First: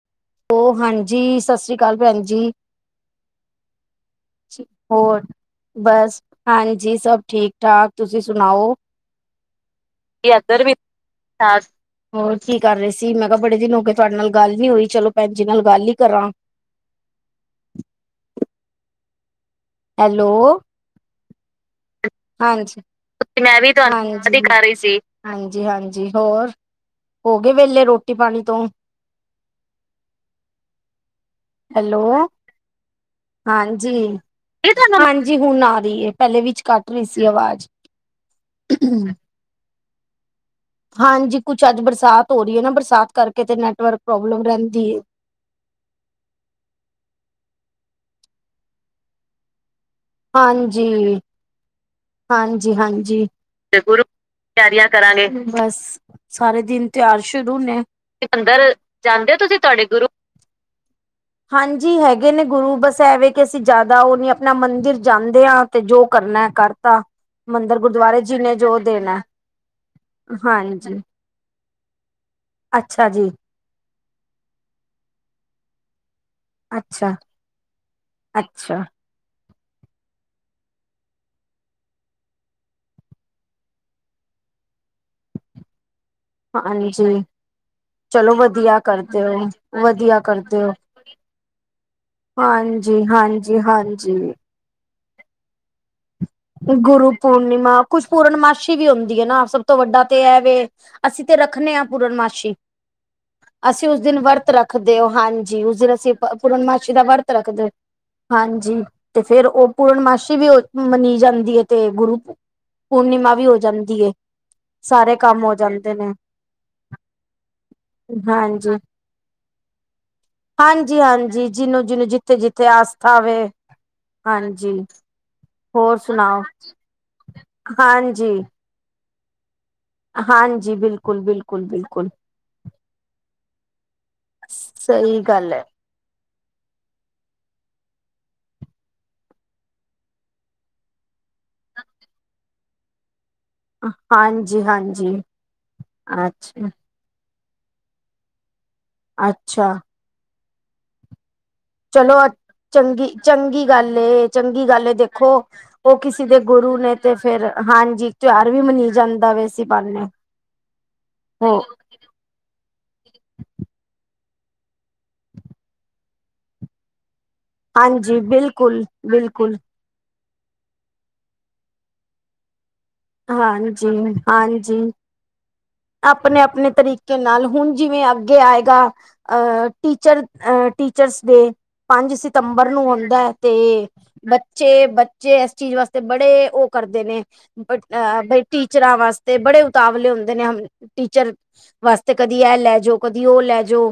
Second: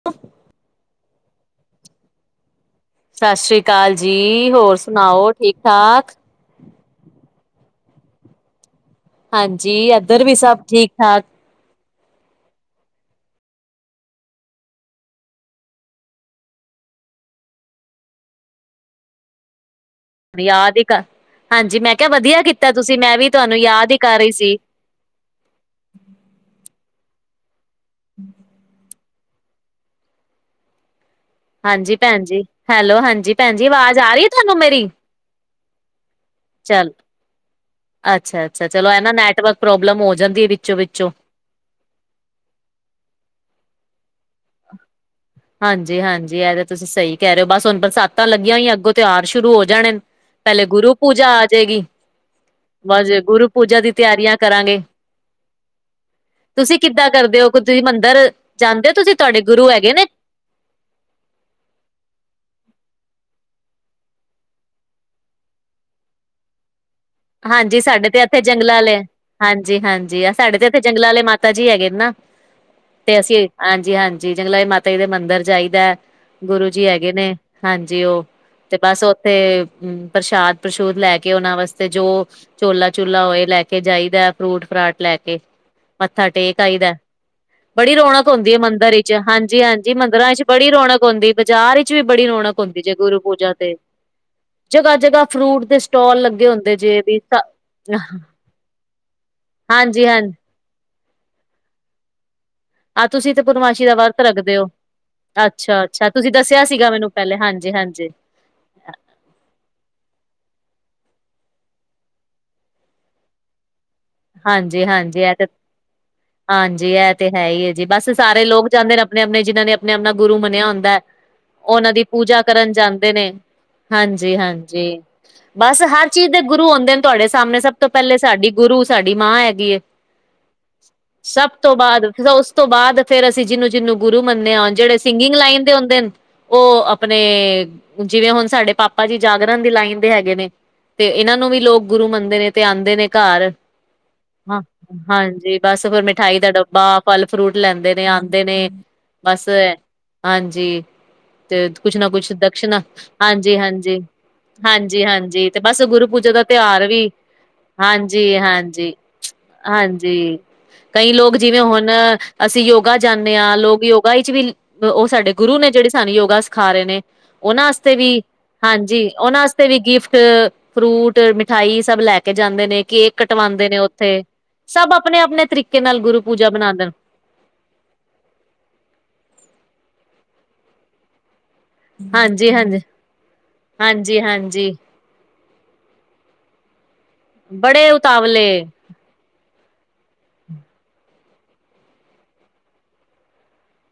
[unintelligible] ਓ ਹਾਂਜੀ, ਸ ਸ੍ਰੀ ਕਾਲ ਭੈਨ ਜੀ। ਸਾਸ਼੍ਰੀ ਕਾਲ ਜੀ, ਹੋਰ ਸੁਨਾਓ ਠੀਕ-ਠਾਕ? ਬਸ ਹਾਂਜੀ, ਸਬ ਠੀਕ-ਠਾਕ ਤੁਸੀਂ ਸੁਣਾਓ? ਹਾਂਜੀ, ਏਦਰ ਵੀ ਸਬ ਠੀਕ-ਠਾਕ। [unintelligible] ਹੋਰ ਕੀ ਕਰ ਰਏ ਸੀ? ਮੈਂ ਕਾ ਬੜੇ ਦਿਨ ਹੋ ਗੇ ਤੁਆਡੇ ਨਾਲ ਗਾੱਲ ਨੀ ਹੋਈ ਚਲੋ ਭੈਨ ਜੀ ਨਾਲ ਗਾੱਲ ਈ ਕਰਾਂ। ਹੈਲੋ ਯਾਦ ਈ ਕਾ, ਹਾਂਜੀ ਮੈਂ ਕੇਆ ਵਦੀਆ ਕੀਤਾ ਹਾਂਜੀ ਤੁਸੀ ਮੈਂ ਵੀ ਤੁਆਨੂੰ ਯਾਦ ਈ ਕਾਰ ਰਈ ਸੀ। ਹਾਂਜੀ-ਹਾਂਜੀ ਹੋਰ, ਹੋ ਗੇ ਵੇਲੇ ਰੋਟੀ ਪਾਣੀ ਤੋਂ? ਹਾਂਜੀ ਹੈਲੋ ਭੈਨ ਜੀ, ਹੈਲੋ ਹਾਂਜੀ ਭੈਨ ਜੀ ਹਾਂਜੀ ਅਵਾਜ਼ ਆ ਰੀ ਐ ਤੁਹਾਨੂੰ ਮੇਰੀ? ਹਾਂਜੀ, ਹੁਨ ਆ ਰੀ ਏ ਪੈਲੇ ਵੀ ਚਾਲ, ਅੱਛਾ-ਅੱਛਾ ਚਲੋ ਐ ਨਾ ਨੈਟਵਕ ਪ੍ਰੋਬਲਮ ਹੋ ਜਾਂਦੀ ਏ ਵਿੱ ਹਾਂਜੀ, ਕੁਛ ਆੱਜ ਬਰਸਾਤ ਹੋ ਰੀ ਏ ਨਾ ਬਰਸਾਤ ਕਰਕੇ ਤੇ ਨੈਟਵਰਕ ਪ੍ਰੋਬਲਮ ਰੈਂਦੀ ਏ। ਹਾਂਜੀ-ਹਾਂਜੀ, ਐ ਤਾਂ ਤੁਸੀਂ ਸਈ ਕੈ ਰੇ ਓ ਬਸ ਹੋਨ ਬਰਸਾਤਾਂ ਲੱਗੀਆਂ ਹੋਈਆ ਅੱਗੋਂ ਤੇਹਾਰ ਸ਼ੁਰੂ ਹੋ ਜਾਣੇ ਨ। ਪੈਲੇ ਗੁਰੂ ਪੂਜਾ ਆ ਜੇਗੀ ਹਾਂਜੀ-ਹਾਂਜੀ, ਫੇਰ ਗੁਰੂ [unintelligible] ਤੇਆਰੀਆਂ ਕਰਾਂਗੇ ਬਸ। ਸਾਰੇ ਤੁਸੀਂ ਦਿਨ ਕਿੱਦਾਂ ਤੇਓਹਾਰ ਕਰਦੇ ਹੋ, ਸ਼ੁਰੂ ਨੇ, ਤੁਸੀਂ ਮੰਦਿਰ ਮੰਦਰ ਹੋ ਜਾਂਦੇ ਓ ਤੁਹਾਡੇ ਤੁਸੀਂ ਤੁਆੜੇ ਹੈਗੇ ਨੇ ਗੁਰੂ ਹਾਂਜੀ, ਹੈਗੇ ਨੇ ਗੁਰੂ ਬਸ ਐਵੇ ਕਿ ਅਸੀਂ ਜ਼ਿਆਦਾ ਉਹ ਨੀ ਆਪਣਾ ਮੰਦਿਰ ਜਾਂਦੇ ਆ ਤੇ ਜੋ ਕਰਨਾ ਕਰਤਾ। ਮੰਦਿਰ ਹਾਂਜੀ ਸਾਡੇ ਗੁਰਦੁਆਰੇ ਤੇ ਜੀ ਇੱਥੇ ਨੇ ਜੰਗਲਾਂ ਜੋ ਵਾਲੇ ਦੇਣਾ ਹਾਂਜੀ ਹਾਂਜੀ ਆ ਸਾਡੇ ਤੇ ਇੱਥੇ ਹਾਂਜੀ। ਜੰਗਲਾਂ ਵਾਲੇ ਮਾਤਾ ਮਾਤਾ ਜੀ ਹੈਗੇ ਨੇ ਨਾ ਅੱਛਾ ਤੇ ਜੀ ਅਸੀਂ ਹਾਂਜੀ ਹਾਂਜੀ ਜੰਗਲਾ ਜੀ ਦੇ ਮਾਤਾ ਜੀ ਦਾ ਮੰਦਿਰ ਜਾਈ ਦਾ। ਗੁਰੂ ਜੀ ਹੈਗੇ ਅੱਛਾ, ਨੇ ਹਾਂਜੀ ਉਹ ਤੇ ਅੱਛਾ ਬਸ ਤੇ ਪ੍ਰਸ਼ਾਦ ਪ੍ਰਸ਼ੂਦ ਲੈ ਕੇ ਉਹਨਾਂ ਵਾਸਤੇ। ਤੇ ਜੋ ਚੋਲਾ ਚੁਲਾ ਹੋਏ ਲੈ ਕੇ ਜਾਈਦਾ ਫਰੂਟ ਫਰਾਟ ਲੈ ਕੇ। ਮੱਥਾ ਟੇਕ ਆਈਦਾ। ਹਾਂਜੀ ਬੜੀ ਰੌਣਕ ਚਲੋ ਹੁੰਦੀ ਵਧੀਆ ਮੰਦਿਰਾਂ ਵਿੱਚ ਕਰਦੇ ਹੋ। ਹਾਂਜੀ ਹਾਂਜੀ ਵਧੀਆ ਮੰਦਿਰਾਂ ਚ ਕਰਦੇ ਬੜੀ ਹੋ ਰੌਣਕ ਹੁੰਦੀ ਬਾਜ਼ਾਰ। ਚ ਵੀ ਬੜੀ ਰੌਣਕ ਹੁੰਦੀ ਜੇ ਹਾਂਜੀ, ਗੁਰੂ ਪੂਜਾ ਹਾਂਜੀ, ਤੇ ਹਾਂਜੀ। ਜਗ੍ਹਾ ਜਗ੍ਹਾ ਫਰੂਟ ਦੇ ਸਟਾਲ ਲੱਗੇ ਹੁੰਦੇ। ਜੇ ਗੁਰੂ ਵੀ ਪੂਰਨਿਮਾ ਕੁਝ ਪੂਰਨਮਾਸ਼ੀ ਵੀ ਹੁੰਦੀ ਹੈ ਨਾ ਸਭ ਤੋਂ ਵੱਡਾ ਤੇ ਹਾਂਜੀ-ਹਾਂਜੀ ਇਹ ਵੈ ਅਸੀਂ ਤੇ ਰੱਖਣੇ ਹਾਂ ਪੂਰਨਮਾਸੀ। ਆਹ ਤੁਸੀਂ ਤੇ ਪੂਰਨਮਾਸ਼ੀ ਦਾ ਵਰਤ ਰੱਖਦੇ ਹੋ ਹਾਂਜੀ ਉਸ ਅੱਛਾ ਦਿਨ ਅੱਛਾ ਅਸੀਂ ਤੁਸੀਂ ਦੱਸਿਆ ਸੀਗਾ ਪੂਰਨਮਾਸ਼ੀ ਦਾ ਮੈਨੂੰ ਵਰਤ ਪਹਿਲੇ ਰੱਖਦੇ ਹਾਂਜੀ। ਹਾਂਜੀ, ਹਾਂਜੀ ਤੇ ਫੇਰ ਉਹ ਪੂਰਨਮਾਸੀ ਵੀ ਮੰਨੀ ਜਾਂਦੀ ਐ ਤੇ ਗੁਰੂ ਪੂਰਨਿਮਾ ਵੀ ਹੋ ਜਾਂਦੀ। ਸਾਰੇ ਹਾਂਜੀ-ਹਾਂਜੀ ਇਹ ਕੰਮ ਤੇ ਹੋ ਜਾਂਦੇ ਨੇ। ਹਾਂਜੀ ਇਹ ਤੇ ਹੈ ਹੀ ਹੈ ਜੀ ਬਸ ਸਾਰੇ ਲੋਕ ਹਾਂਜੀ ਜਾਂਦੇ ਨੇ ਆਪਣੇ ਆਪਣੇ ਜਿਹਨਾਂ ਨੇ ਆਪਣੇ ਆਪਣਾ ਗੁਰੂ ਮੰਨਿਆ ਹੁੰਦਾ। ਹਾਂਜੀ ਹਾਂਜੀ ਜਿਹਨੂੰ ਉਹਨਾਂ ਦੀ ਜਿਹਨੂੰ ਜਿੱਥੇ ਪੂਜਾ ਜਿੱਥੇ ਕਰਨ ਜਾਂਦੇ ਆਸਥਾ ਨੇ ਵੇ ਹਾਂਜੀ ਹਾਂਜੀ। ਬਸ ਹੋਰ ਹਰ ਚੀਜ਼ ਸੁਣਾਓ ਦੇ ਗੁਰੂ ਹੁੰਦੇ ਨੇ ਤੁਹਾਡੇ ਸਾਹਮਣੇ ਸਭ ਤੋਂ ਪਹਿਲੇ ਹਾਂਜੀ ਸਾਡੀ ਗੁਰੂ ਸਾਡੀ ਮਾਂ ਹੈਗੀ। ਹਾਂਜੀ ਬਿਲਕੁਲ, ਸਭ ਬਿਲਕੁਲ ਤੋਂ ਬਾਅਦ ਬਿਲਕੁਲ ਫ ਉਸ ਤੋਂ ਬਾਅਦ ਫਿਰ ਅਸੀਂ ਜਿਨੂੰ ਜਿਨੂੰ ਗੁਰੂ ਮੰਨਦੇ ਆ ਜਿਹੜੇ ਸਹੀ ਸਿੰਗਿੰਗ ਗੱਲ ਲਾਈਨ ਹੈ ਦੇ ਹੁੰਦੇ ਨੇ। ਉਹ ਆਪਣੇ ਜਿਵੇਂ ਹੁਣ ਸਾਡੇ ਪਾਪਾ ਜੀ ਜਾਗਰਣ ਦੀ ਲਾਈਨ ਦੇ ਹੈਗੇ ਨੇ। ਤੇ ਇਹਨਾਂ ਨੂੰ ਵੀ ਲੋਕ ਗੁਰੂ ਮੰਨਦੇ ਨੇ ਤੇ ਆਂਦੇ ਨੇ ਘਰ ਹਾਂਜੀ ਬਸ ਫਿਰ ਮਿਠਾਈ ਦਾ ਅੱਛਾ, ਡੱਬਾ ਫਲ ਫਰੂਟ ਲੈਂਦੇ ਨੇ ਆਂਦੇ ਨੇ ਬਸ ਏ। ਅੱਛਾ ਹਾਂਜੀ, ਤੇ ਕੁਛ ਨਾ ਚਲੋ ਕੁਛ ਦਕਸ਼ਣਾ ਚੰਗੀ ਹਾਂਜੀ ਚੰਗੀ ਗੱਲ ਹਾਂਜੀ ਏ, ਚੰਗੀ ਗੱਲ ਏ ਹਾਂਜੀ ਦੇਖੋ ਹਾਂਜੀ। ਤੇ ਬਸ ਉਹ ਗੁਰੂ ਕਿਸੇ ਪੂਜਾ ਦੇ ਦਾ ਗੁਰੂ ਤਿਉਹਾਰ ਨੇ ਵੀ ਤੇ ਫੇਰ ਹਾਂਜੀ ਤਿਉਹਾਰ ਵੀ ਮਨੀ ਹਾਂਜੀ ਜਾਂਦਾ ਵੇ ਇਸੀ ਬਹਾਨੇ। ਹਾਂਜੀ। ਕਈ ਲੋਕ ਹੋ ਜਿਵੇਂ ਹੁਣ ਅਸੀਂ ਯੋਗਾ ਜਾਣੇ ਆ ਹਾਂ ਲੋਕ ਯੋਗਾ ਵਿੱਚ ਵੀ ਉਹ ਸਾਡੇ ਗੁਰੂ ਨੇ ਜਿਹੜੇ ਸਾਨੂੰ ਯੋਗਾ ਸਿਖਾ ਰਹੇ ਨੇ। ਉਹਨਾਂ ਵਾਸਤੇ ਹਾਂਜੀ ਵੀ ਬਿਲਕੁਲ, ਹਾਂਜੀ ਉਹਨਾਂ ਬਿਲਕੁਲ ਵਾਸਤੇ ਵੀ ਗਿਫਟ। ਫਰੂਟ ਮਿਠਾਈ ਸਭ ਲੈ ਕੇ ਜਾਂਦੇ ਨੇ ਕੇਕ ਕਟਵਾਉਂਦੇ ਨੇ ਹਾਂਜੀ, ਉੱਥੇ ਹਾਂਜੀ। ਸਭ ਆਪਣੇ ਆਪਣੇ ਤਰੀਕੇ ਨਾਲ ਗੁਰੂ ਪੂਜਾ ਮਨਾਦੇ ਨੇ। ਨਾਲੇ ਹੁਣ ਜਿਵੇਂ ਅੱਗੇ ਆਏਗਾ ਅ ਟੀਚਰ ਟੀਚਰਸ ਡੇ। ਪੰਜ ਹਾਂਜੀ ਸਤੰਬਰ ਹਾਂਜੀ ਨੂੰ ਹੁੰਦਾ ਹੈ ਤੇ ਹਾਂਜੀ ਹਾਂਜੀ ਬੱਚੇ ਬ ਚੇ ਇਸ ਚੀਜ਼ ਵਾਸਤੇ ਬੜੇ ਉਹ ਕਰਦੇ ਨੇ ਬੜੇ ਬਈ ਉਤਾਵਲੇ ਟੀਚਰਾਂ ਵਾਸਤੇ ਤੇ ਬੜੇ ਉਤਾਵਲੇ ਹੁੰਦੇ ਨੇ ਟੀਚਰ ਵਾਸਤੇ ਕਦੀ ਇਹ ਲੈ ਜੌ ਕਦੀ ਉਹ ਲੈ ਜੋ।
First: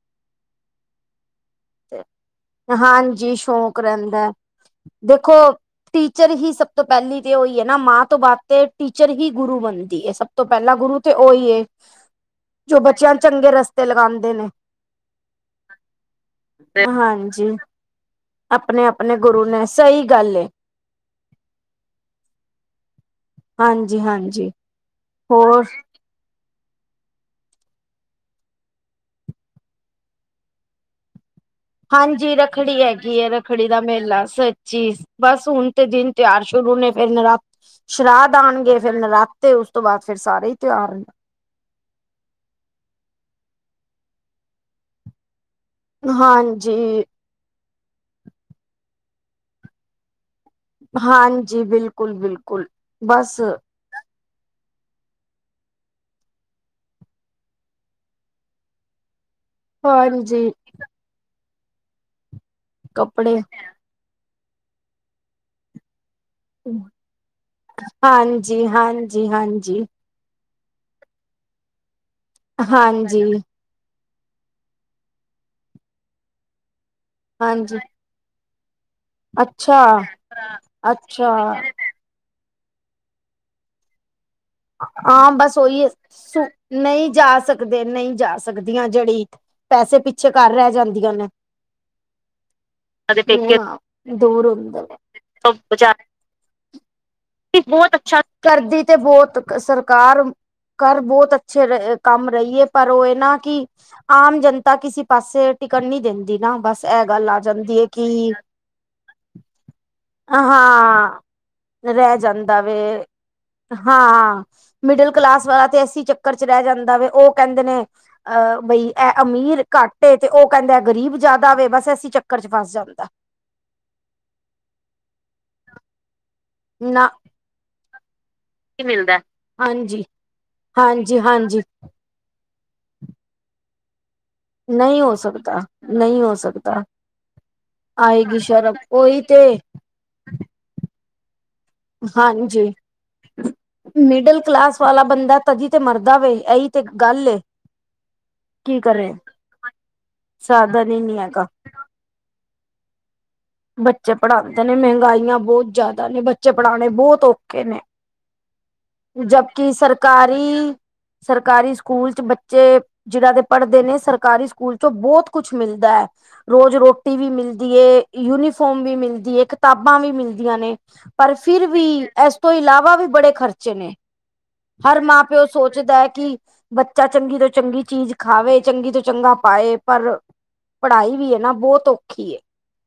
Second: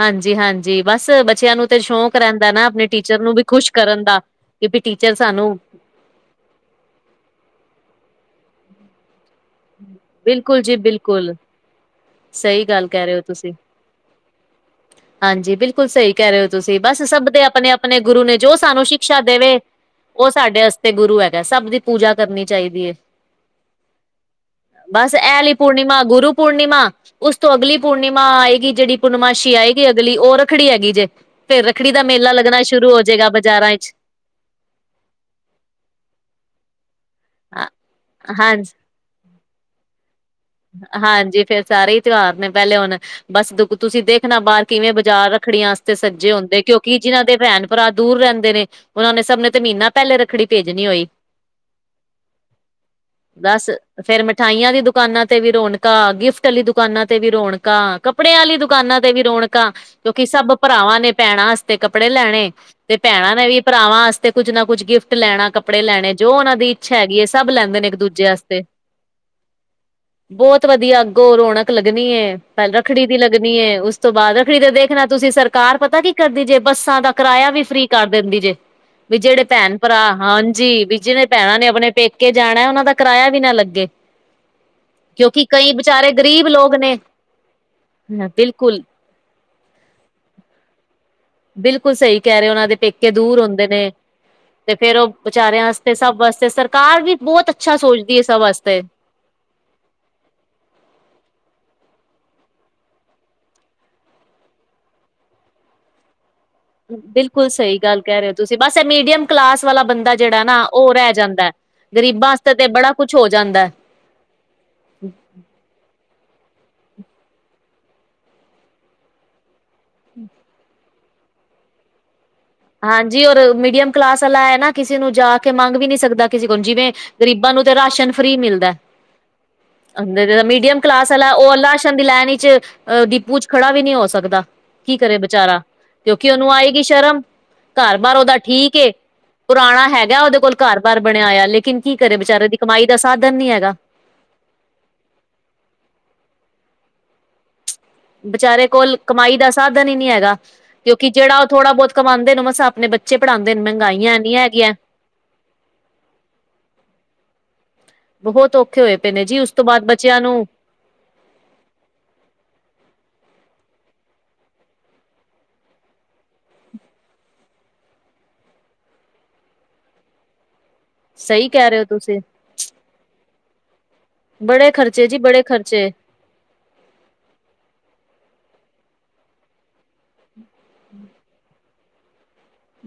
ਹਾਂਜੀ ਹਾਂਜੀ ਬਸ ਬੱਚਿਆਂ ਨੂੰ ਸ਼ੌਕ ਰਹਿੰਦਾ ਨਾ ਆਪਣੇ ਟੀਚਰ ਨੂੰ ਹਾਂਜੀ ਵੀ ਖੁਸ਼ ਸ਼ੌਕ ਕਰਨ ਦਾ ਰਹਿੰਦਾ ਕਿ ਵੀ ਟੀਚਰ ਦੇਖੋ ਸਾਨੂੰ ਟੀਚਰ ਹੀ ਸਭ ਤੋਂ ਪਹਿਲੀ ਤੇ ਹੋਈ ਐ ਨਾ ਮਾਂ ਤੋਂ ਬਾਅਦ ਤੇ ਟੀਚਰ ਹੀ ਗੁਰੂ ਬਣਦੀ ਏ ਸਭ ਤੋਂ ਬਿਲਕੁਲ ਜੀ ਪਹਿਲਾਂ ਗੁਰੂ ਤੇ ਬਿਲਕੁਲ ਓਹੀ ਐ। ਸਹੀ ਜੋ ਗੱਲ ਕਹਿ ਬੱਚਿਆਂ ਰਹੇ ਨੂੰ ਹੋ ਤੁਸੀਂ ਚੰਗੇ ਰਸਤੇ ਲਗਾਂਦੇ ਨੇ। ਹਾਂਜੀ, ਬਿਲਕੁਲ ਸਹੀ ਕਹਿ ਰਹੇ ਹੋ ਤੁਸੀਂ ਬਸ ਸਭ ਦੇ ਹਾਂਜੀ ਆਪਣੇ ਆਪਣੇ ਗੁਰੂ ਨੇ ਜੋ ਸਾਨੂੰ ਆਪਣੇ ਆਪਣੇ ਸ਼ਿਕਸ਼ਾ ਗੁਰੂ ਦੇਵੇ। ਨੇ ਸਹੀ ਗੱਲ ਏ। ਤੇ ਗੁਰੂ ਹੈਗਾ ਸਭ ਦੀ ਪੂਜਾ ਕਰਨੀ ਚਾਹੀਦੀ ਹੈ। ਹਾਂਜੀ ਹਾਂਜੀ। ਬਸ ਐ ਅਲੀ ਹੋਰ ਪੂਰਨਿਮਾ ਗੁਰੂ ਪੂਰਨਿਮਾ। ਉਸ ਤੋਂ ਅਗਲੀ ਪੂਰਨਿਮਾ ਆਏਗੀ ਜਿਹੜੀ ਪੂਰਨਮਾਸ਼ੀ ਆਏਗੀ ਅਗਲੀ ਉਹ ਰੱਖੜੀ ਹੈਗੀ ਜੇ। ਫੇਰ ਰੱਖੜੀ ਦਾ ਮੇਲਾ ਹਾਂਜੀ ਲੱਗਣਾ ਰੱਖੜੀ ਸ਼ੁਰੂ ਹੋ ਹੈਗੀ ਹੈ ਜਾਏਗਾ ਰੱਖੜੀ ਬਾਜ਼ਾਰਾਂ ਦਾ ਵਿੱਚ ਮੇਲਾ ਸੱਚੀ। ਬਸ ਹੁਣ ਤੇ ਦਿਨ ਤਿਓਹਾਰ ਸ਼ੁਰੂ ਨੇ ਫੇਰ ਨਰਾ ਸ਼ਰਾਧ ਹਾਂਜੀ ਆਣਗੇ। ਫਿਰ ਨਰਾਤੇ ਉਸ ਤੋਂ ਬਾਅਦ ਫਿਰ ਸਾਰੇ ਹੀ ਤਿਉਹਾਰ ਨੇ। ਹਾਂਜੀ ਫੇਰ ਸਾਰੇ ਤਿਉਹਾਰ ਨੇ ਪਹਿਲੇ ਹੁਣ ਬਸ ਦੁ ਤੁਸੀਂ ਦੇਖਣਾ ਬਾਹਰ ਕਿਵੇਂ ਬਾਜ਼ਾਰ ਰੱਖੜੀਆਂ ਤੇ ਸੱਜੇ ਹੁੰਦੇ ਹਾਂਜੀ ਕਿਉਂਕਿ ਜਿਹਨਾਂ ਦੇ ਭੈਣ ਭਰਾ ਦੂਰ ਰਹਿੰਦੇ ਨੇ ਉਹਨਾਂ ਨੇ ਸਭ ਨੇ ਤੇ ਮਹੀਨਾ ਪਹਿਲੇ ਰੱਖੜੀ। ਭੇਜਣੀ ਹੋਈ ਹਾਂਜੀ ਬਿਲਕੁਲ ਬਿਲਕੁਲ ਬਸ ਫੇਰ ਮਿਠਾਈਆਂ ਦੀ ਦੁਕਾਨਾਂ। ਤੇ ਵੀ ਰੌਣਕ ਗਿਫਟ ਆਲੀ ਦੁਕਾਨਾਂ ਤੇ ਵੀ ਰੌਣਕ ਕੱਪੜਿਆਂ ਆਲੀ ਦੁਕਾਨਾਂ ਤੇ ਵੀ ਰੌਣਕ ਕਿਉਂਕਿ ਹਾਂਜੀ ਸਭ ਭਰਾਵਾਂ ਨੇ ਭੈਣਾਂ ਵਾਸਤੇ ਕੱਪੜੇ ਲੈਣੇ ਤੇ ਭੈਣਾਂ ਕੱਪੜੇ ਨੇ ਵੀ ਭਰਾਵਾਂ ਤੇ ਤੇ ਕੁੱਝ ਨਾ ਕੁੱਝ ਗਿਫਟ ਲੈਣਾ ਕੱਪੜੇ ਲੈਣੇ ਜੋ ਉਹਨਾਂ ਦੀ ਇੱਛਾ ਹੈਗੀ ਹੈ ਸਭ ਲੈਂਦੇ ਨੇ ਇੱਕ ਦੂਜੇ ਵਾਸਤੇ। ਹਾਂਜੀ ਹਾਂਜੀ ਹਾਂਜੀ, ਬਹੁਤ ਵਧੀਆ ਅੱਗੋਂ ਰੌਣਕ ਲੱਗਣੀ ਐ ਪਹਿਲੇ ਰੱਖੜੀ ਦੀ ਹਾਂਜੀ ਲੱਗਣੀ ਐ ਉਸ। ਤੋਂ ਬਾਅਦ ਰੱਖੜੀ ਤੇ ਦੇਖਣਾ ਤੁਸੀਂ ਸਰਕਾਰ ਪਤਾ ਕੀ ਕਰਦੀ ਜੇ ਬੱਸਾਂ ਦਾ ਕਿਰਾਇਆ ਵੀ ਹਾਂਜੀ ਫਰੀ ਕਰ ਦਿੰਦੀ ਜੇ ਵੀ ਜਿਹੜੇ ਭੈਣ ਅੱਛਾ ਭਰਾ ਹਾਂਜੀ ਵੀ ਜਿੰਨੇ ਨੇ ਅੱਛਾ ਭੈਣਾਂ ਨੇ ਆਪਣੇ ਪੇਕੇ ਜਾਣਾ ਉਹਨਾਂ ਦਾ ਕਿਰਾਇਆ ਵੀ ਨਾ ਲੱਗੇ। ਹਾਂ, ਕਿਉਂਕਿ ਬਸ ਕਈ ਉਹੀ ਐ ਵਿਚਾਰੇ ਗ਼ਰੀਬ ਲੋਕ ਨੇ ਨਹੀਂ ਜਾ ਸਕਦੇ ਨਹੀਂ ਜਾ ਬਿਲਕੁਲ ਸਕਦੀਆਂ ਜਿਹੜੀ। ਪੈਸੇ ਪਿੱਛੇ ਕਰ ਰਹਿ ਜਾਂਦੀਆਂ ਨੇ। ਬਿਲਕੁਲ ਸਹੀ ਕਹਿ ਰਹੇ ਉਹਨਾਂ ਦੇ ਪੇਕੇ ਦੂਰ ਹੁੰਦੇ ਹਾਂ ਨੇ ਦੂਰ ਤੇ ਹੁੰਦੇ ਨੇ ਫੇਰ ਉਹ ਵਿਚਾਰਿਆਂ ਵਾਸਤੇ ਸਭ ਵਾਸਤੇ ਸਰਕਾਰ ਵੀ ਬਹੁਤ ਸੋਚਦੀ ਅੱਛਾ ਹੈ ਸਭ ਵਾਸਤੇ ਕਰਦੀ ਤੇ ਬਹੁਤ ਸਰਕਾਰ ਘਰ ਬਹੁਤ ਅੱਛੇ ਰ ਕੰਮ ਰਹੀਏ ਪਰ ਉਹ ਇਹ ਨਾ ਕਿ ਆਮ ਜਨਤਾ ਕਿਸੇ ਪਾਸੇ ਟਿਕਟ ਨੀ ਦਿੰਦੀ ਨਾ ਬਸ ਇਹ ਗੱਲ ਆ ਬਿਲਕੁਲ ਸਈ ਜਾਂਦੀ ਹੈ ਗੱਲ਼ ਕਹਿ ਕਿ ਓ ਤੁਸੀਂ ਬਸ ਏ ਮੀਡੀਅਮ ਕਲਾਸ ਵਾਲਾ ਬੰਦਾ ਜਿਹੜਾ ਨਾ, ਓ ਰਹਿ ਹਾਂ ਜਾਂਦਾ। ਰਹਿ ਗ਼ਰੀਬਾਂ ਵਾਸਤੇ ਜਾਂਦਾ ਤੇ ਬੜਾ ਵੇ ਕੁਛ ਹੋ ਜਾਂਦਾ। ਹਾਂ, ਮਿਡਲ ਕਲਾਸ ਵਾਲਾ ਤੇ ਐਸੀ ਚੱਕਰ ਚ ਰਹਿ ਜਾਂਦਾ ਵੇ ਓ ਕਹਿੰਦੇ ਨੇ ਅ ਬਈ ਏ ਅਮੀਰ ਕੱਟ ਏ ਤੇ ਓ ਕਹਿੰਦਾ ਗਰੀਬ ਜ਼ਿਆਦਾ ਵੇ ਬਾਸ ਐਸੀ ਚ ਫਸ ਜਾਂਦਾ ਹਾਂਜੀ ਔਰ ਮੀਡੀਅਮ ਕਲਾਸ ਆਲਾ ਏ ਨਾ ਕਿਸੀ ਨੂੰ ਜਾ ਕੇ ਮੰਗ ਵੀ ਨੀ ਸਕਦਾ ਕਿਸੇ ਕੋਲ, ਜਿਵੇਂ ਨਾ ਗਰੀਬਾਂ ਨੂੰ ਤੇ ਰਾਸ਼ਨ ਫ੍ਰੀ ਮਿਲ ਕੀ ਮਿਲਦਾ ਹਾਂਜੀ ਅ ਮੀਡੀਅਮ ਕਲਾਸ ਹਾਂਜੀ ਆਲਾ ਓ ਹਾਂਜੀ ਰਾਸ਼ਨ ਦੀ ਲੈਣ ਵਿੱਚ ਅ ਡੀਪੂ ਚ ਖੜਾ ਵੀ ਨੀ ਹੋ ਸਕਦਾ ਕੀ ਨਹੀਂ ਹੋ ਕਰੇ ਬਚਾਰਾ, ਸਕਦਾ ਨਹੀਂ ਕਿਉਂਕਿ ਹੋ ਓਨੂੰ ਆਏਗੀ ਸਕਦਾ ਸ਼ਰਮ ਘਰ ਬਾਰ ਉਹਦਾ ਆਏਗੀ ਸ਼ਰਮ ਠੀਕ ਏ ਉਹੀ ਤੇ ਪੁਰਾਣਾ ਹੈਗਾ ਉਹਦੇ ਕੋਲ ਘਰ ਬਰ ਬਣਿਆ ਹੋਇਆ ਲੇਕਿਨ ਕੀ ਕਰੇ ਵਿਚਾਰੇ ਦੀ ਹਾਂਜੀ ਕਮਾਈ ਦਾ ਸਾਧਨ ਨੀ ਹੈਗਾ। ਮਿਡਲ ਕਲਾਸ ਵਾਲਾ ਬੰਦਾ ਤਦੀ ਤੇ ਮਰਦਾ ਵੇ ਇਹੀ ਤੇ ਗੱਲ ਏ। ਵਿਚਾਰੇ ਕੀ ਕੋਲ ਕਰੇ ਕਮਾਈ ਦਾ ਸਾਧਨ ਹੀ ਨੀ ਹੈਗਾ ਸਾਧਨ ਹੀ ਕਿਉਂਕਿ ਨੀ ਜਿਹੜਾ ਹੈਗਾ ਉਹ ਥੋੜਾ ਬਹੁਤ ਕਮਾਂਦੇ ਨੇ ਓ ਮਸਾ ਆਪਣੇ ਬੱਚ ਪੜਾਂਦੇ ਨੇ। ਬੱਚੇ ਮਹਿੰਗਾਈਆਂ ਇੰਨੀਆਂ ਪੜ੍ਹਾਂਦੇ ਹੈਗੀਆਂ ਨੇ ਮਹਿੰਗਾਈਆਂ ਬਹੁਤ ਜ਼ਿਆਦਾ ਨੇ ਬੱਚੇ ਪੜ੍ਹਾਣੇ ਬਹੁਤ ਔਖੇ ਨੇ। ਬਹੁਤ ਔਖੇ ਹੋਏ ਪਏ ਨੇ ਜੀ ਜਦ ਉਸ ਤੋਂ ਕੀ ਬਾਅਦ ਬੱਚਿਆਂ ਨੂੰ ਸਰਕਾਰੀ ਸਰਕਾਰੀ ਸਕੂਲ ਚ ਬੱਚੇ। ਜਿਹਨਾਂ ਦੇ ਪੜ੍ਹਦੇ ਨੇ ਸਰਕਾਰੀ ਸਕੂਲ ਚੋਂ ਬਹੁਤ ਕੁਛ ਮਿਲਦਾ। ਰੋਜ਼ ਰੋਟੀ ਵੀ ਮਿਲਦੀ ਐ ਯੂਨੀਫੋਮ ਵੀ ਮਿਲਦੀ ਹੈ ਕਿਤਾਬਾਂ ਵੀ ਮਿਲਦੀਆਂ ਨੇ। ਪਰ ਸਹੀ ਫਿਰ ਕਹਿ ਰਹੇ ਹੋ ਵੀ, ਤੁਸੀਂ ਐਸ ਤੋ ਇਲਾਵਾ ਵੀ ਬੜੇ ਖ਼ਰਚੇ ਨੇ। ਬੜੇ ਹਰ ਖਰਚੇ ਜੀ ਮਾਂ ਬੜੇ ਪਿਓ ਖਰਚੇ ਸੋਚਦਾ ਏ ਕਿ ਬੱਚਾ ਚੰਗੀ ਤੋਂ ਚੰਗੀ ਚੀਜ ਖਾਵੇ ਚੰਗੀ ਤੋ ਚੰਗਾ ਪਾਏ ਪਰ ਪੜਾਈ ਵੀ ਏ ਨਾ ਬੋਤ ਔਖੀ ਏ।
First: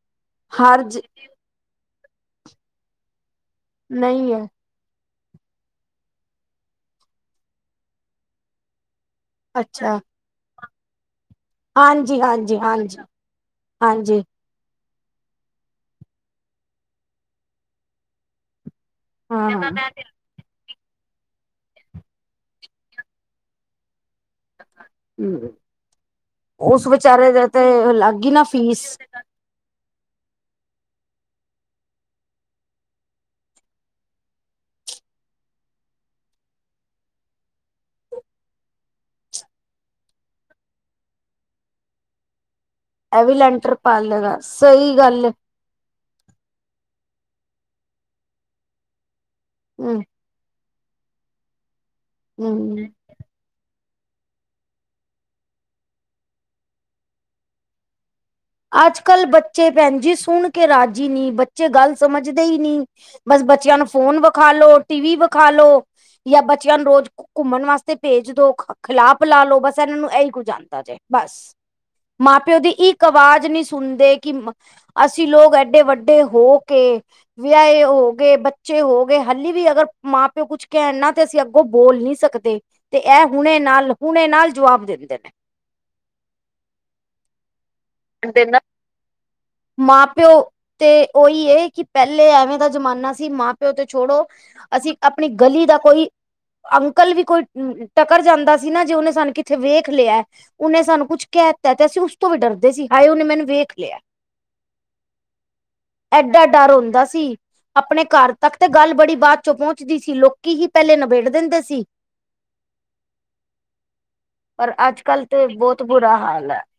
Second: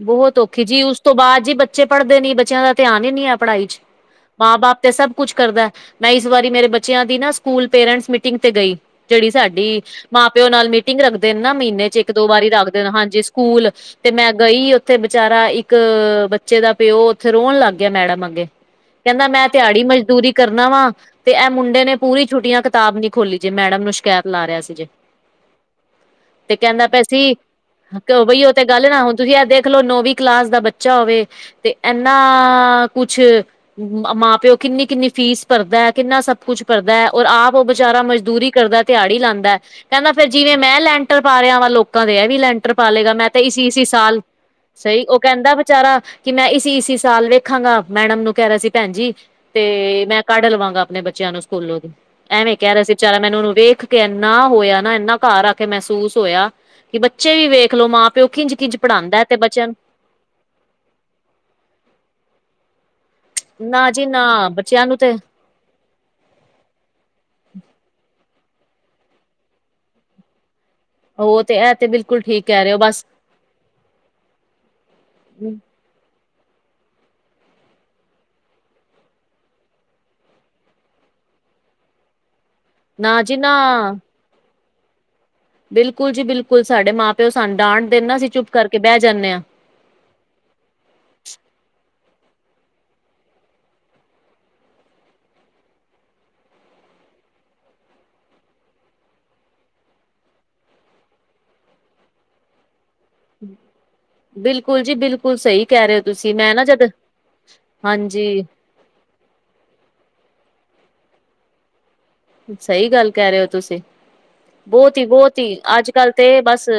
ਬੋਹਤ ਔਖੀ ਜੀ ਉਸ ਤੋ ਬਾਅਦ ਜੀ ਬੱਚੇ ਪੜਦੇ ਨੀ ਬੱਚਿਆਂ ਦਾ ਧਿਆਨ ਈ ਨੀ ਹੈ ਪੜਾਈ ਚ, ਨਹੀਂ ਹੈ ਮਾਂ ਬਾਪ ਤੇ ਸਬ ਕੁਛ ਕਰਦੈ, ਮੈਂ ਇਸ ਵਾਰੀ ਮੇਰੇ ਬੱਚਿਆਂ ਦੀ ਨਾ ਸਕੂਲ ਪੇਰੈਂਟਸ ਮੀਟਿੰਗ ਤੇ ਗਈ ਜਿਹੜੀ ਸਾਡੀ ਅੱਛਾ ਮਾਂ ਪਿਓ ਨਾਲ ਮੀ ਮੀਟਿੰਗ ਰੱਖਦੇ ਨੇ ਨਾ ਮਹੀਨੇ ਚ ਇਕ, ਹਾਂਜੀ ਦੋ ਵਾਰੀ ਹਾਂਜੀ ਰੱਖ ਦੇਣ, ਹਾਂਜੀ ਸਕੂਲ ਤੇ ਹਾਂਜੀ ਮੈਂ ਗਈ ਓਥੇ ਬਚਾਰਾ ਇਕ, ਬੱਚੇ ਦਾ ਪਿਓ ਓਥੇ ਰੋਨ ਲੱਗ ਗਿਆ ਮੈੜਮ ਅੱਗੇ ਕਹਿੰਦਾ ਮੈਂ ਹਾਂ ਦੇਹਾੜੀ ਮਜਦੂਰੀ ਕਰਨਾ ਵਾ ਤੇ ਏ ਮੁੰਡੇ ਨੇ ਪੂਰੀ ਛੁੱਟੀਆਂ ਕਿਤਾਬ ਨੀ ਖੋਲੀ ਜੇ ਮੈੜਮ ਨੂੰ ਸ਼ਕੈਤ ਲਾ ਰਿਹਾ ਸੀ ਜੇ ਹਮ ਤੇ ਕਹਿੰਦਾ ਉਸ ਪਿਆ ਵਿਚਾਰੇ ਸੀ, ਦੇ ਤੇ ਲੱਗ ਗਈ ਬਈ ਨਾ ਓ ਤੇ ਫੀਸ ਗੱਲ ਨਾ ਹੁੰ ਤੂਸੀ ਐ ਦੇਖਲੋ ਨੌਵੀਂ ਕਲਾਸ ਦਾ ਬੱਚਾ ਹੋਵੇ ਤੇ ਇਨਾ, ਕੁਛ ਮਾਂ ਪਿਓ ਕਿੰਨੀ ਕਿੰਨੀ ਫ਼ੀਸ ਭਰਦਾ ਕਿੰਨਾ ਸਬ ਕੁਛ ਕਰਦਾ ਔਰ ਆਪ ਓ ਬਚਾਰਾ ਮਜ਼ਦੂਰੀ ਕਰਦਾ ਦਿਆੜੀ ਲਾਂਦਾ, ਕਹਿੰਦਾ ਫੇਰ ਜਿਵੇਂ ਮੈਂ ਲੈਂਟਰ ਪਾ ਰਿਹਾ ਵਾਂ ਲੋਕਾਂ ਦੇ ਏ ਵੀ ਲੈਂਟਰ ਲੈਟਰ ਪਾ ਲੇਗਾ ਇਹ ਮੈਂ ਵੀ ਤੇ ਇਸੀ ਲੈਂਟਰ ਇਸੀ ਪਾ ਸਾਲ ਲਏਗਾ ਸਹੀ ਸਈ ਓ ਗੱਲ ਕਹਿੰਦਾ ਬਚਾਰਾ ਕਿ ਮੈਂ ਇਸੀ ਇਸੀ ਸਾਲ ਵੇਖਾਂਗਾ ਮੈੜਮ ਨੂੰ ਕੈ ਰਿਹਾ ਸੀ ਭੈਣ ਜੀ ਹਮ ਤੇ ਮੈਂ ਕੱਢ ਲਵਾਂਗਾ ਅਪਣੇ ਬੱਚੇ ਬੱਚਿਆਂ ਨੂੰ ਸੂਕੂਲੋਂ ਦੀ, ਐਵੇਂ ਕਹਿ ਰਹੇ ਹਮ ਸੀ ਵਚਾਰਾ ਮੈਨੂੰ ਓਨੂੰ ਵੇਖ ਕੇ ਏਨਾ ਹੋਇਆ ਨਾ, ਏਨਾ ਘਾਰ ਆ ਕੇ ਮਹਿਸੂਸ ਹੋਇਆ ਕਿ ਬੱਚੇ ਵੀ ਵੇਖਲੋ ਮਾਂ ਪਿਓ ਕਿਂਜ ਅੱਜਕੱਲ ਬੱਚੇ ਭੈਣ ਜੀ ਸੁਣ ਕੇ ਰਾਜੀ ਨੀ ਬੱਚੇ ਗੱਲ ਸਮਝਦੇ ਈ ਨੀ ਬਸ ਬੱਚਿਆਂ ਨੂੰ ਨਾ ਜੀ ਫੋਨ ਨਾ ਵਖਾਲੋ, ਬੱਚਿਆਂ ਨੂੰ ਤੇ ਟੀਵੀ ਵਖਾਲੋ ਯਾ ਬੱਚਿਆਂ ਨੂੰ ਰੋਜ ਘੁੰਮਨ ਵਾਸਤੇ ਭੇਜ ਦੋ, ਖਲਾ ਪਲਾ ਲੋੋ ਬਾਸ ਏਨਾਂ ਨੂੰ ਏਈ ਕੁੱਝ ਆਂਦਾ ਜੇ। ਓ ਤੇ, ਏ ਤੇ ਬਿਲਕੁਲ ਠੀਕ ਕਹਿ ਰਹੇ ਓ ਬੱਸ ਅੱਜ ਨੀ ਸੁਨਦੇ ਕਿ, ਅਸੀਂ ਲੋਗ ਏਡੇ ਵੱਡੇ ਹੋ ਕੇ ਵਿਆਏ ਹੋ ਕੇ ਬੱਚੇ ਹੋ ਗੇ,। ਹੱਲੀ ਵੀ ਅਗਰ ਮਾਂ ਪਿਓ ਕੁਛ ਕੈਨ ਨਾ ਤੇ ਅਸੀ ਅੱਗੋਂ ਬੋਲ ਨੀ ਸਕਦੇ। ਦੇ ਤੇ ਨਾ ਏ ਜੀ ਨਾ ਹੁਣੇ ਨਾਲ ਹੁਣੇ ਨਾਲ ਜਵਾਬ ਦੇਂਦੇ ਨੇ ਬਿਲਕੁਲ ਜੀ ਬਿਲਕੁਲ ਸਾਡੇ ਮਾਂ ਪਿਓ ਸਾਨੂੰ ਡਾਂਟ ਦੇ। ਨੇ ਨਾ ਅਸੀਂ ਚੁੱਪ ਕਾਰਕੇ ਬਹਿ ਜਾਂਨੇ ਆ। ਮਾਂ ਪਿਓ ਤੇ ਓਈ ਏ ਕਿ ਪੈਲੇ ਐਵੇਂ ਦਾ ਜਮਾਨਾ ਸੀ ਮਾਂ ਪਿਓ ਤੇ ਛੋੜੋ ਅਸੀਂ ਆਪਣੀ ਗਲੀ ਦਾ ਕੋਈ ਅੰਕਲ ਵੀ ਕੋਈ ਟਕਰ ਜਾਂਦਾ ਸੀ ਨਾ ਜੇ ਓਨੇ ਸਾਨੂੰ ਕਿੱਥੇ ਵੇਖ ਲਿਆ ਉਹਨੇ ਸਾਨੂੰ ਕੁਛ ਕਹਿ ਤਾਂ ਅਸੀਂ ਉਸ ਤੋਂ ਵੀ ਡਰਦੇ ਸੀ ਹਾਏ ਉਹਨੇ ਮੈਨੂੰ ਵੇਖ ਲਿਆ। ਬਿਲਕੁਲ ਜੀ ਬਿਲਕੁਲ ਸਹੀ ਕਹਿ ਰਹੇ ਹੋ। ਤੁਸੀਂ ਐਡਾ ਮੈਂ ਨਾ ਡਰ ਜਦ ਹੁੰਦਾ ਸੀ। ਆਪਣੇ ਹਾਂਜੀ। ਘਰ ਤੱਕ ਤੇ ਗੱਲ ਬੜੀ ਬਾਅਦ ਚੋਂ ਪਹੁੰਚਦੀ ਸੀ ਲੋਕੀ ਹੀ ਪਹਿਲੇ ਨਬੇੜ ਦਿੰਦੇ ਸੀ। ਸਹੀ ਗੱਲ ਕਹਿ ਰਹੇ ਹੋ ਤੁਸੀਂ। ਪਰ ਬਹੁਤ ਅੱਜ ਹੀ ਕੱਲ ਬਹੁਤ ਤੇ ਹੀ ਅੱਜ, ਕੱਲ ਬੁਰਾ ਤੇ ਹਾਲ ਹੈ ਬਸ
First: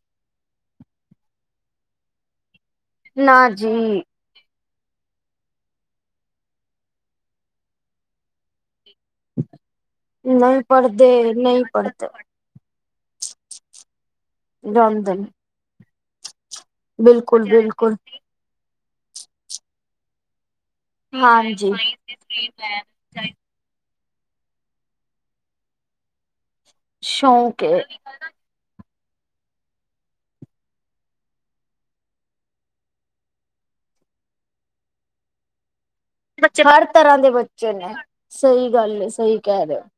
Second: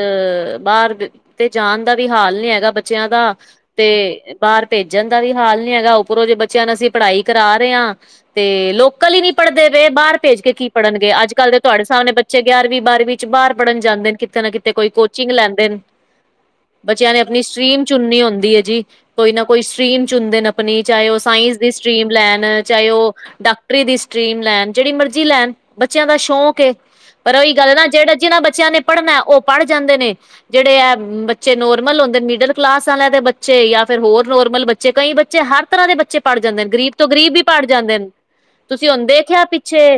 ਬਾਹਰ ਤੇ ਜਾਣ ਦਾ ਵੀ ਹਾਲ ਨੀ ਹੈਗਾ ਬੱਚਿਆਂ ਦਾ ਨਾ ਤੇ ਜੀ। ਬਾਹਰ ਭੇਜਣ ਦਾ ਵੀ ਹਾਲ ਨੀ ਹੈਗਾ। ਉੱਪਰੋਂ ਜੇ ਬੱਚਿਆਂ ਨੂੰ ਅਸੀਂ ਪੜ੍ਹਾਈ ਕਰਾ ਰਹੇ ਹਾਂ ਤੇ ਲੋਕਲ ਹੀ ਨੀ ਪੜ੍ਹਦੇ ਵੇ ਬਾਹਰ। ਭੇਜ ਕੇ ਨਹੀਂ ਕੀ ਪੜ੍ਹਨਗੇ ਅੱਜ, ਪੜ੍ਹਦੇ ਕੱਲ੍ਹ ਦੇ ਨਹੀਂ ਤੁਹਾਡੇ ਪੜ੍ਹਦੇ ਸਾਹਣੇ ਬੱਚੇ ਗਿਆਰਵੀ ਬਾਰਵੀਂ ਚ ਬਾਹਰ ਪੜ੍ਹਨ ਜਾਂਦੇ ਨੇ ਕਿਤੇ ਨਾ ਕਿਤੇ। ਤੇ ਕੋਈ ਜਾਂਦੇ ਨੇ ਕੋਚਿੰਗ ਲੈਂਦੇ ਨੇ [unintelligible] ਬੱਚਿਆਂ ਨੇ ਅਪਣੀ ਬਿਲਕੁਲ ਸਟ੍ਰਰੀਮ ਬਿਲਕੁਲ ਚੁਨਨੀ ਹੁੰਦੀ ਏ ਜੀ, ਕੋਈ ਨਾ ਕੋਈ ਸਟ੍ਰੀਮ ਚੁਨਦੇ ਨੇ ਆਪਣੀ ਚਾਹੇ ਓ ਸਾਇੰਸ ਦੀ ਹਾਂਜੀ। ਸਟ੍ਰਰੀਮ ਲੈਨ, ਚਾਏ ਓ ਡਾੱਕਟਰੀ ਦੀ ਸਟ੍ਰਰੀਮ ਲੈਨ ਜਿਹੜੀ ਮਰਜ਼ੀ ਲੈਣ ਬੱਚਿਆਂ ਦਾ ਸ਼ੌਂਕ ਏ, ਪਰ ਓਈ ਗਾਲ ਏ ਨਾ ਜਿਹੜੇ ਜਿਨ੍ਹਾਂ ਬੱਚਿਆਂ ਨੇ ਪੜਨਾ ਓ ਪੜ ਜਾਂਦੇ ਨੇ ਜਿਹੜੇ ਐ ਬੱਚੇ ਨੋਰਮਲ ਹੁੰਦੇ ਨੇ ਮਿਡਲ ਕਲਾਸ ਆਲੇ ਆਂ ਦੇ ਬੱਚੇ ਜਾ ਫੇਰ ਹੋਰ ਨੋਰਮਲ ਬੱਚੇ ਬੱਚੇ ਕਈ ਬੱਚੇ ਹਰ ਤਰਾਂ ਦੇ ਬੱਚੇ ਪੜ ਜਾਂਦੇ ਨੇ ਹਰ ਗਰੀਬ ਤੋਂ ਤਰ੍ਹਾਂ ਦੇ ਗ਼ਰੀਬ ਵੀ ਪੜ ਬੱਚੇ ਜਾਂਦੇ ਨੇ, ਸਹੀ ਤੁਸੀਂ ਗੱਲ ਹੁਣ ਏ ਸਹੀ ਦੇਖਿਆ ਕਹਿ ਰਹੇ ਹੋ ਪਿੱਛੇ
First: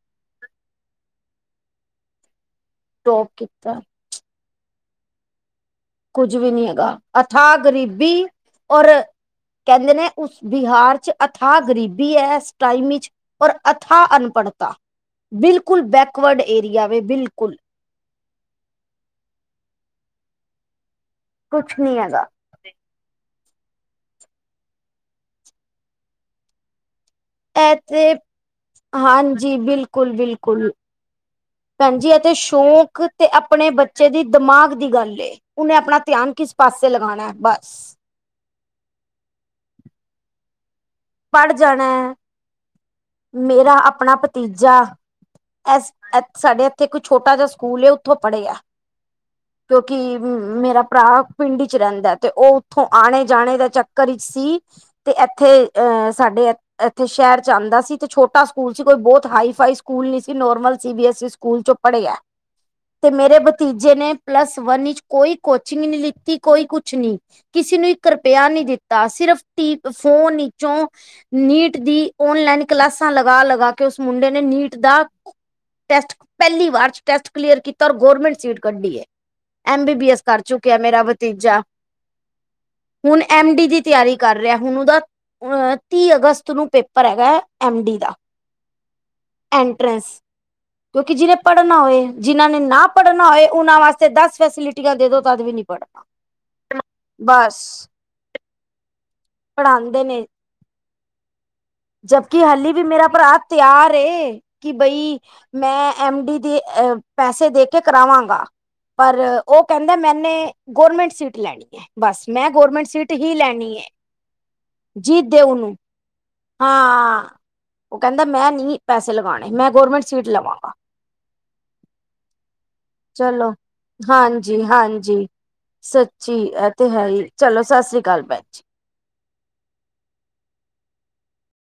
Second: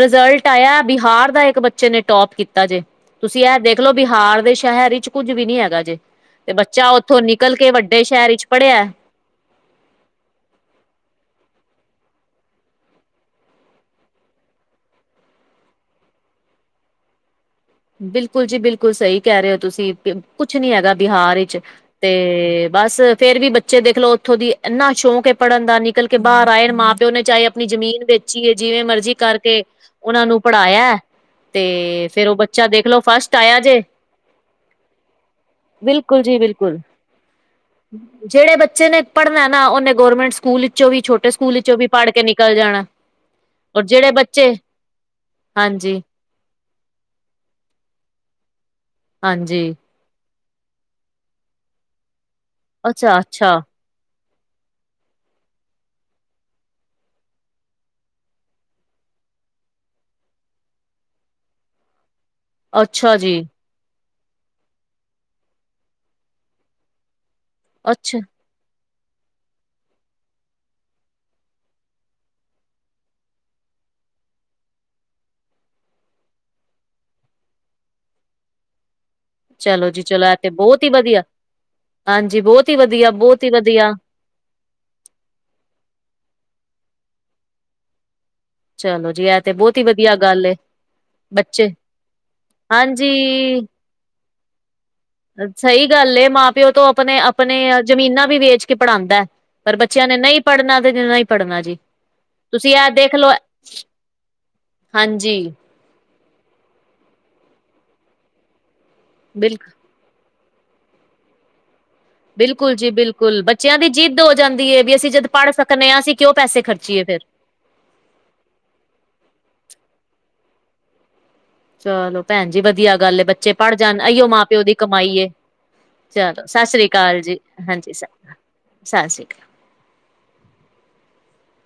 ਰਿਜ਼ਲਟ ਆਇਆ ਬਿਹਾਰ ਦਾ ਇੱਕ ਬੱਚੇ ਨੇ ਟੋਪ ਕੀਤਾ ਜੇ, ਟੋਪ ਤੁਸੀਂ ਏ ਕੀਤਾ ਦੇਖ ਲੋ। ਬਿਹਾਰ ਦੇ ਸੇਗਰ ਵਿੱਚ ਕੁੱਜ ਵੀ ਨੀ ਹੈਗਾ ਜੇ। ਕੁੱਝ ਵੀ ਤੇ ਨੀ ਬੱਚਾ ਹੈਗਾ ਓਥੋਂ ਨਿਕਲ ਅਥਾਹ ਕੇ। ਵੱਡੇ ਗਰੀਬੀ ਸ਼ਹਿਰ ਵਿੱਚ ਪੜ੍ਹਿਆ। ਔਰ ਕਹਿੰਦੇ ਨੇ ਉਸ ਬਿਹਾਰ ਚ ਅਥਾਹ ਗ਼ਰੀਬੀ ਹੈ ਇਸ ਟਾਈਮ ਵਿੱਚ ਔਰ ਅਥਾ ਅਨਪੜ੍ਹਤਾ ਬਿਲਕੁਲ ਬੈਕਵਰਡ ਏਰੀਆ ਵੈ ਬਿਲਕੁਲ ਬਿਲਕੁਲ ਜੀ ਬਿਲਕੁਲ ਸਹੀ ਕਹਿ ਰਹੇ ਹੋ ਤੁਸੀਂ ਕੁਛ ਨੀ ਹੈਗਾ। ਬਿਹਾਰ ਵਿੱਚ ਕੁਛ ਨੀ ਹੈਗਾ ਤੇ ਬਸ ਫੇਰ ਵੀ ਬ ਬੱਚੇ ਦੇਖਲੋ ਉੱਥੋਂ ਦੀ ਇੰਨਾ ਸ਼ੌਕ ਏ ਪੜ੍ਹਨ ਦਾ ਨਿਕਲ ਕੇ ਬਾਹਰ ਆ ਜਾਣ ਮਾਂ ਤੇ ਉਹਨੇ ਚਾਹੇ ਆਪਣੀ ਇਹ ਜ਼ਮੀਨ ਤੇ ਵੇਚੀ ਏ ਜਿਵੇਂ ਮਰਜੀ ਹਾਂਜੀ ਕਰਕੇ ਬਿਲਕੁਲ ਉਹਨਾਂ ਨੂੰ ਬਿਲਕੁਲ ਪੜ੍ਹਾਇਆ ਭੈਣ ਤੇ ਜੀ ਇਹ ਫੇਰ ਉਹ ਬੱਚ ਸ਼ੌਕ ਤੇ ਆਪਣੇ ਬੱਚੇ ਦੀ ਦਿਮਾਗ ਦੀ ਗੱਲ ਏ। ਉਹਨੇ ਆਪਣਾ ਬਿਲਕੁਲ ਧਿਆਨ ਜੀ ਕਿਸ ਬਿਲਕੁਲ ਪਾਸੇ ਲਗਾਉਣਾ ਹੈ, ਬਸ। ਜਿਹੜੇ ਬੱਚੇ ਨੇ ਪੜ੍ਹਨਾ ਐ ਨਾ, ਉਹਨੇ ਗੋਰਮੈਂਟ ਸਕੂਲ ਇਚੋਂ ਵੀ ਛੋਟ [unintelligible] ਪੜ੍ਹ ਸਕੂਲ ਇਚੋਂ ਵੀ ਜਾਣਾ ਪੜ੍ਹ ਕੇ ਨਿਕਲ ਜਾਣਾ ਔਰ ਜਿਹੜੇ ਬੱਚੇ ਐਸ ਹਾਂਜੀ ਐ ਸਾਡੇ ਇੱਥੇ ਇੱਕ ਛੋਟਾ ਜਿਹਾ ਸਕੂਲ ਐ ਉੱਥੋਂ ਪੜ੍ਹੇ ਆ। ਹਾਂਜੀ। ਕਿ, ਮੇਰਾ ਭਰਾ ਪਿੰਡ ਚ ਰਹਿੰਦਾ, ਤੇ ਉਹ ਉੱਥੋਂ ਅੱਛਾ ਆਣੇ-ਜਾਣੇ ਅੱਛਾ ਦਾ ਚੱਕ ਘਰੀ ਚ ਸੀ, ਤੇ ਇੱਥੇ ਅ ਸਾਡੇ ਇੱਥੇ ਸ਼ੈਰ ਚ ਆਂਦਾ ਸੀ। ਤੇ ਛੋਟਾ ਸਕੂਲ ਸੀ, ਕੋਈ ਬੋਤ ਹਾਈ-ਫਾਈ ਸਕੂਲ ਨੀ ਸੀ, ਨੋਰਮਲ ਸੀ ਬੀ ਐਸ ਸੀ ਸਕੂਲ ਚੋਂ ਪੜ੍ਹਿਆ ਤੇ ਅੱਛਾ ਮੇਰੇ ਜੀ ਬ ਤੀਜੇ ਨੇ ਪਲੱਸ ਵਨ ਇੱਚ ਕੋਈ ਕੋਚਿੰਗ ਨੀ ਲਿੱਤੀ, ਕੋਈ ਕੁਛ ਨੀ ਕਿਸੀ ਨੂੰ ਇੱਕ ਅੱਛਾ ਰੁਪਇਆ ਨੀ ਦਿੱਤਾ ਸਿਰਫ [unintelligible] ਫੋਨ ਈ- ਚੋਂ ਨੀਟ ਦੀ ਓਨਲਾਈਨ ਕਲਾਸਾਂ ਲਗਾ- ਲਗਾ ਕੇ ਉਸ ਮੁੰਡੇ ਨੇ ਨੀਟ ਦਾ ਟੈਸਟ ਪਹਿਲੀ ਵਾਰ ਚ, ਟੈਸਟ ਕਲੀਅਰ ਕੀਤਾ, ਔਰ ਗੋਰਮੈਂਟ ਸੀਟ ਕੱਢੀ ਐ। ਐਮ ਚਲੋ ਬੀ ਜੀ ਬੀ ਐਸ ਚਲੋ ਇਹ ਕਰ ਤੇ ਚੁੱਕਿਆ, ਬਹੁਤ ਹੀ ਮੇਰਾ ਵਧੀਆ ਭਤੀਜਾ। ਹਾਂਜੀ ਬੋਤ ਈ ਵਧੀਆ, ਹੁਣ ਬੋਤ ਈ ਐਮ ਡੀ ਦੀ ਵਧੀਆ। ਤਿਆਰੀ ਕਰ ਰਿਹਾ ਹੁਣ ਉਹਦਾ, ਅ ਤੀਹ ਅਗਸਤ ਨੂੰ ਪੇਪਰ ਹੈਗਾ ਐ ਐਮ ਡੀ ਦਾ ਚਲੋ ਜੀ, ਐ ਤੇ ਬੋਤ ਈ ਐਂਟਰੈਂਸ ਵਧੀਆ ਗੱਲ ਏ। ਕਿਉਂਕਿ ਜਿਨੇ ਬੱਚੇ ਪੜ੍ਹਨਾ ਹੋਏ, ਜਿਨਾਂ ਨੇ ਨਾ ਪੜ੍ਹਨਾ ਹੋਏ, ਹਾਂਜੀ ਉਹਨਾਂ ਵਾਸਤੇ ਦਸ ਫੈਸਿਲਿਟੀਆਂ ਦੇ ਦੋ। ਤਦ ਵੀ ਨਹੀਂ ਸਹੀ ਪੜ੍ਹਨਾ ਗੱਲ ਏ, ਮਾਂ ਪਿਓ ਤੋਂ ਅਪਨੇ, ਅਪਨੇ ਬਸ ਜ਼ਮੀਨਾਂ ਵੀ ਵੇਚ ਕੇ ਪੜ੍ਹਾਦੈਂ। ਪਰ, ਬੱਚਿਆਂ ਨੇ ਨਈ ਪੜ੍ਹਨਾ ਤੇ ਜੇ ਨਈ ਪੜ੍ਹਨਾ ਜੀ। ਜਬਕਿ, ਹਾਲੀ ਤੁਸੀਂ ਵੀ ਇਹ ਮੇਰਾ ਦੇਖਲੋ ਭਰਾ ਤਿਆਰ ਏ, ਕਿ ਬਈ ਹਾਂਜੀ ਮੈਂ ਐਮ ਡੀ, ਦੇ ਅ--ਪੈਸੇ ਦੇ ਕੇ ਕਰਾਵਾਂਗਾ ਪਰ, ਬਿਲਕੁਲ ਉਹ ਕਹਿ। ਕਹਿੰਦਾ, ਮੈਨੇ--ਗੋਰਮੈਂਟ ਸੀਟ ਲੈਣੀ ਐ ਬਸ, ਮੈਂ ਬਿਲਕੁਲ ਗੋਰਮੈਂਟ ਜੀ ਸੀਟ ਹੀ ਬਿਲਕੁਲ ਲੈਣੀ ਬੱਚਿਆਂ ਦੀ ਏ--ਜੀਤ ਦਿਓਨੂੰ। [unintelligible] ਕਿਉ, ਪੈਸ। ਹਾਂ ਉਹ ਕਹਿੰਦਾ, ਮੈਂ ਨੀ ਪੈਸੇ ਲਗਾਣੇ, ਮੈਂ ਗੌਰਮੈਂਟ ਸੀਟ ਲਵਾਂਗਾ। ਚਲੋ, ਭੈਣ ਜੀ ਵਧੀਆ ਗੱਲ, ਚਲੋ ਬੱਚੇ ਪੜ੍ਹ ਜਾਣ ਆਈਓ ਹਾਂਜੀ ਮਾਂ-ਪਿਓ ਦੀ ਕਮਾਈ ਹਾਂਜੀ ਏ। ਸੱਚੀ ਚਲੋ, ਇਹ ਸਸਰੀ ਤੇ ਹੈ ਕਾਲ ਹੀ ਜੀ, ਚਲੋ ਸਤਿ ਹਾਂਜੀ ਸ੍ਰੀ ਸ ਅਕਾਲ ਭੈਣ ਜੀ ਸਸਰੀ ਕਾਲ।